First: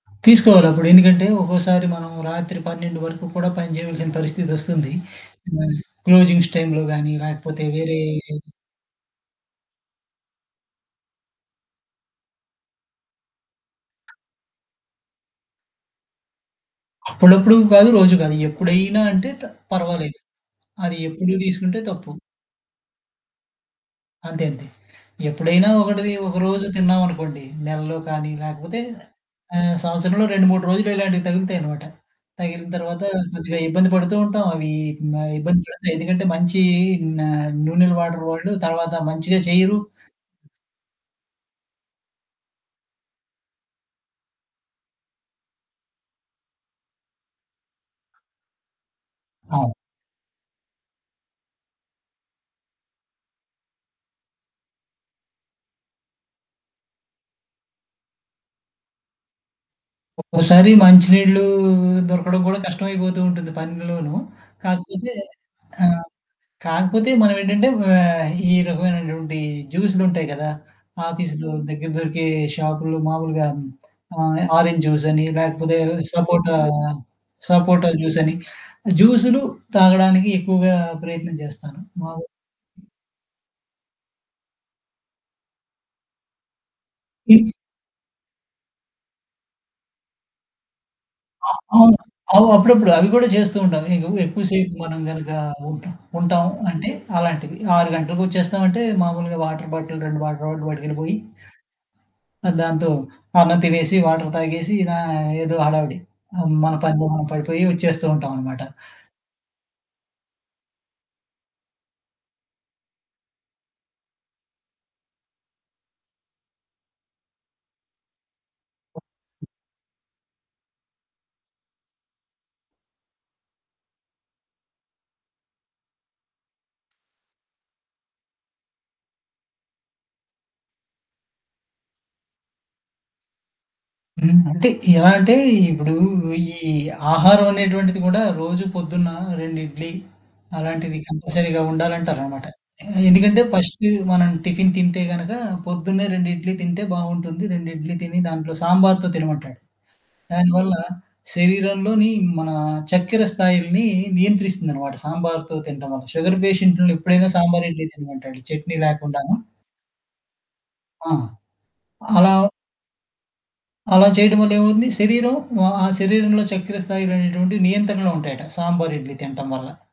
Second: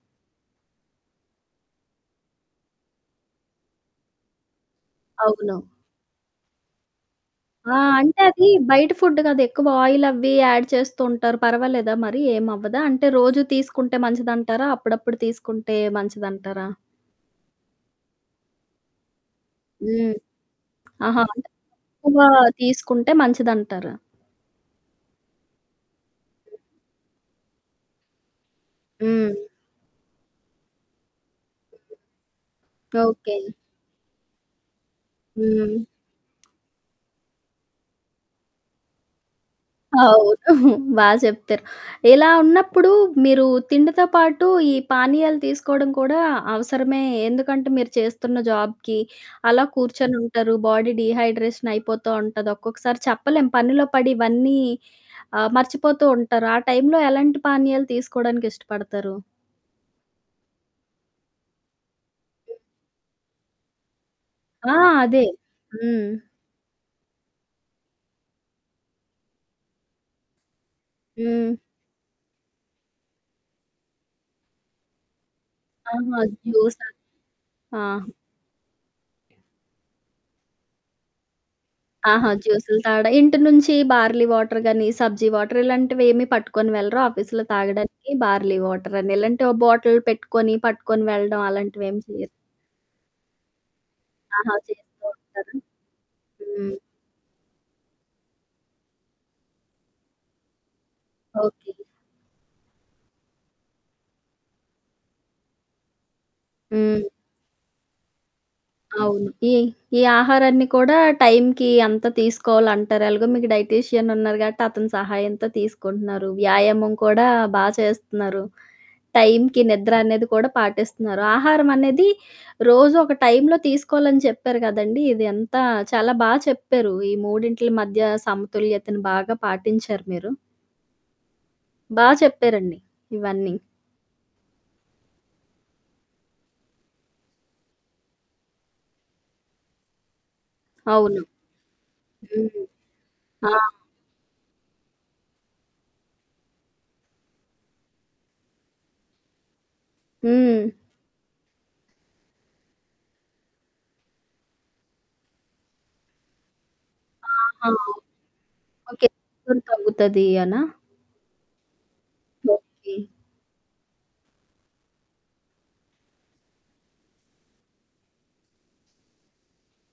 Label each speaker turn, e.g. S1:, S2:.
S1: తీసుకోవాలి అప్పుడు. ఎందుకంటే ఒక్కోసారి మనం రాత్రి 12 వరకు కూడా పని చేయాల్సిన పరిస్థితి ఒస్తుంది.
S2: అవును.
S1: హ్మ్, క్లోజింగ్స్ టైంలో గానీ, లేకపోతే
S2: ఆ!
S1: వేరే
S2: అంటే అది బయట ఫుడ్ గదా? ఎక్కువ ఆయిల్ అవి యాడ్ చేస్తూ ఉంటారు. పర్వాలేదా మరి? ఏమవ్వదా? అంటే రోజు తీసుకుంటే మంచిదంటారా? అప్పుడప్పుడు తీసుకుంటే మంచిదంటారా?
S1: అప్పుడప్పుడు గాదు. రోజు గాదు. ఎప్పుడైనా అంటే, త
S2: హ్మ్.
S1: పర్వాలేదు. అది
S2: ఆహా!
S1: ఎప్పుడు
S2: అంటే
S1: తీసుకుంటే తప్పు.
S2: తక్కువ తీసుకుంటే మంచిదంటారు.
S1: అంతే, అంతే. ఎప్పుడైనా ఒకటిది, ఒక
S2: హ్మ్.
S1: రోజు తిన్నామనుకోండి. నెలలో కానీ, లేకపోతే
S2: హ్మ్.
S1: ఆహ్, సంవత్సరంలో 2, 3 రోజులు ఇలాంటివి తగులుతాయన్నమాట. తగిలిన
S2: హ్మ్.
S1: తర్వాత
S2: ఓకే.
S1: కొద్దిగా ఇబ్బంది పడుతూ ఉంటాం. అవి మ ఇబ్బంది
S2: హ్మ్.
S1: పెడతాయి. ఎందుకంటే మంచి ఆహ్, నూనెలు వాడరు వాళ్ళు, తర్వాత మంచిగా చేయరు.
S2: అవును. బా చెప్తారు. ఇలా ఉన్నప్పుడు మీరు తిండితో పాటు, ఈ పానీయాలు తీసుకోవడం కూడా అవసరమే. ఎందుకంటే మీరు చేస్తున్న జాబ్‌కి అలా
S1: అవును.
S2: కూర్చొనుంటారు. బాడీ డీహైడ్రేషన్ అయిపోతూ ఉంటది. ఒక్కొక్కసారి చెప్పలేం. పనిలో పడి ఇవన్నీ ఆహ్, మర్చిపోతూ ఉంటారు. ఆ టైంలో ఎలాంటి పానీయాలు తీసుకోవడానికి ఇష్టపడతారు?
S1: ఒక్కోసారి మంచినీళ్లు దొరకడం కూడా కష్టమైపోతూ ఉంటుంది పనిలోనూ.
S2: ఆ!
S1: కాకపోతే
S2: అదే.
S1: ఆహ్,
S2: హ్మ్.
S1: కాకపోతే మనం ఏంటంటే ఆహ్, ఈ రకమైనటువంటి జ్యూస్లుంటాయి గదా! ఆఫీసులో
S2: హ్మ్.
S1: దగ్గర దొరికే షాపులో మామూలుగా ఆహ్, ఆరెంజ్ జ్యూస్ అని, లేకపోతే
S2: ఆహా!
S1: సపోటా,
S2: జ్యూసా? ఆ!
S1: సపోటా జ్యూసని. జ్యూస్లు తాగడానికి ఎక్కువగా ప్రయత్నం చేస్తాను. మా హ్మ్.
S2: ఆహా! జ్యూస్లు తాగడం. ఇంటి నుంచి బార్లీ వాటర్ గానీ, సబ్జి వాటర్ ఇలాంటివి ఏమి పట్టుకొని వెళ్లరా ఆఫీస్‌లో
S1: హ్మ్.
S2: తాగడానికి బార్లీ వాటర్ అని. ఇలాంటి ఒ బాటిల్ పెట్టుకొని, పట్టుకొని వెళ్లడం,
S1: ఆ! అవును.
S2: అలాంటివేమి చేయరు?
S1: అవ్ అప్పుడప్పుడు అవి కూడా చేస్తూ ఉంటాం. ఎక్కువ
S2: ఆహా!
S1: సేపు మనం
S2: చేస్తూ
S1: గనక
S2: ఉంటారా.
S1: ఉంటాం.
S2: హ్మ్.
S1: అంటే అలాంటివి. 6 గంటకి ఒచ్చేస్తాం అంటే, మామూలుగా వాటర్ బాటిల్ 2 వాటర్ బాటిల్ పట్టుకెళ్లిపోయి...
S2: ఓకే.
S1: ఆహ్, దాంతో అన్నం తినేసి వాటర్ తాగేసి, నా ఇలా ఏదో హడావిడి. ఆహ్, మన పనిలో
S2: హ్మ్.
S1: మనం పడిపోయి, ఒచ్చేస్తూ ఉంటామన్నమాట.
S2: అవును. ఈ ఈ ఆహారాన్ని కూడా టైంకి అంతా తీసుకోవాలంటారు. ఎలాగో మీకు డైటీషియన్ ఉన్నారు గాబట్టి, అతని సహాయంతో తీసుకుంటున్నారు. వ్యాయామం కూడా బా చేస్తున్నారు. టైంకి నిద్ర అనేది కూడా పాటిస్తున్నారు. ఆహారం అనేది రోజు ఒక టైంలో తీసుకోవాలని చెప్పారు కదండీ! ఇది అంతా చాలా బాగా చెప్పారు. ఈ మూడింటిల మధ్య సమతుల్యతను బాగా పాటించారు మీరు. బా చెప్పారండి. ఇవన్నీ.
S1: హ్మ్. అంటే ఎలా అంటే, ఇప్పుడు ఈ ఆహారం అనేటువంటిది కూడా రోజు పొద్దున్న 2 ఇడ్లీ, అలాంటిది
S2: అవును.
S1: కంపల్సరీగా ఉండాలంటారన్నమాట.
S2: హ్మ్.
S1: ఎందుకంటే,
S2: ఆ!
S1: ఫస్టు మనం టిఫిన్ తింటే గనుక, పొద్దున్నే 2 ఇడ్లీ తింటే బావుంటుంది. 2 ఇడ్లీ తిని, దాంట్లో సాంబార్‌తో తినమంటాడు.
S2: హ్మ్.
S1: దానివల్ల శరీరంలోని మన చక్కెర స్థాయిల్ని నియంత్రిస్తుందన్నమాట. సాంబార్‌తో తింటం వల్ల. షుగర్ పేషెంట్లు ఎప్పుడైనా సాంబారు
S2: ఆహా!
S1: ఇడ్లీ తినమంటాడు. చట్నీ
S2: ఓకే.
S1: లేకుండాను.
S2: [unintelligible] తగ్గుతది అనా?
S1: ఆ! అలా
S2: ఓకే.
S1: అలా చేయడం వల్ల ఏమవుతుంది? శరీరం వా ఆ శరీరంలో చెక్కర స్థాయిలనేటువంటివి నియంత్రణలో ఉంటాయట. సాంబారుర్ ఇడ్లీ తింటం వల్ల.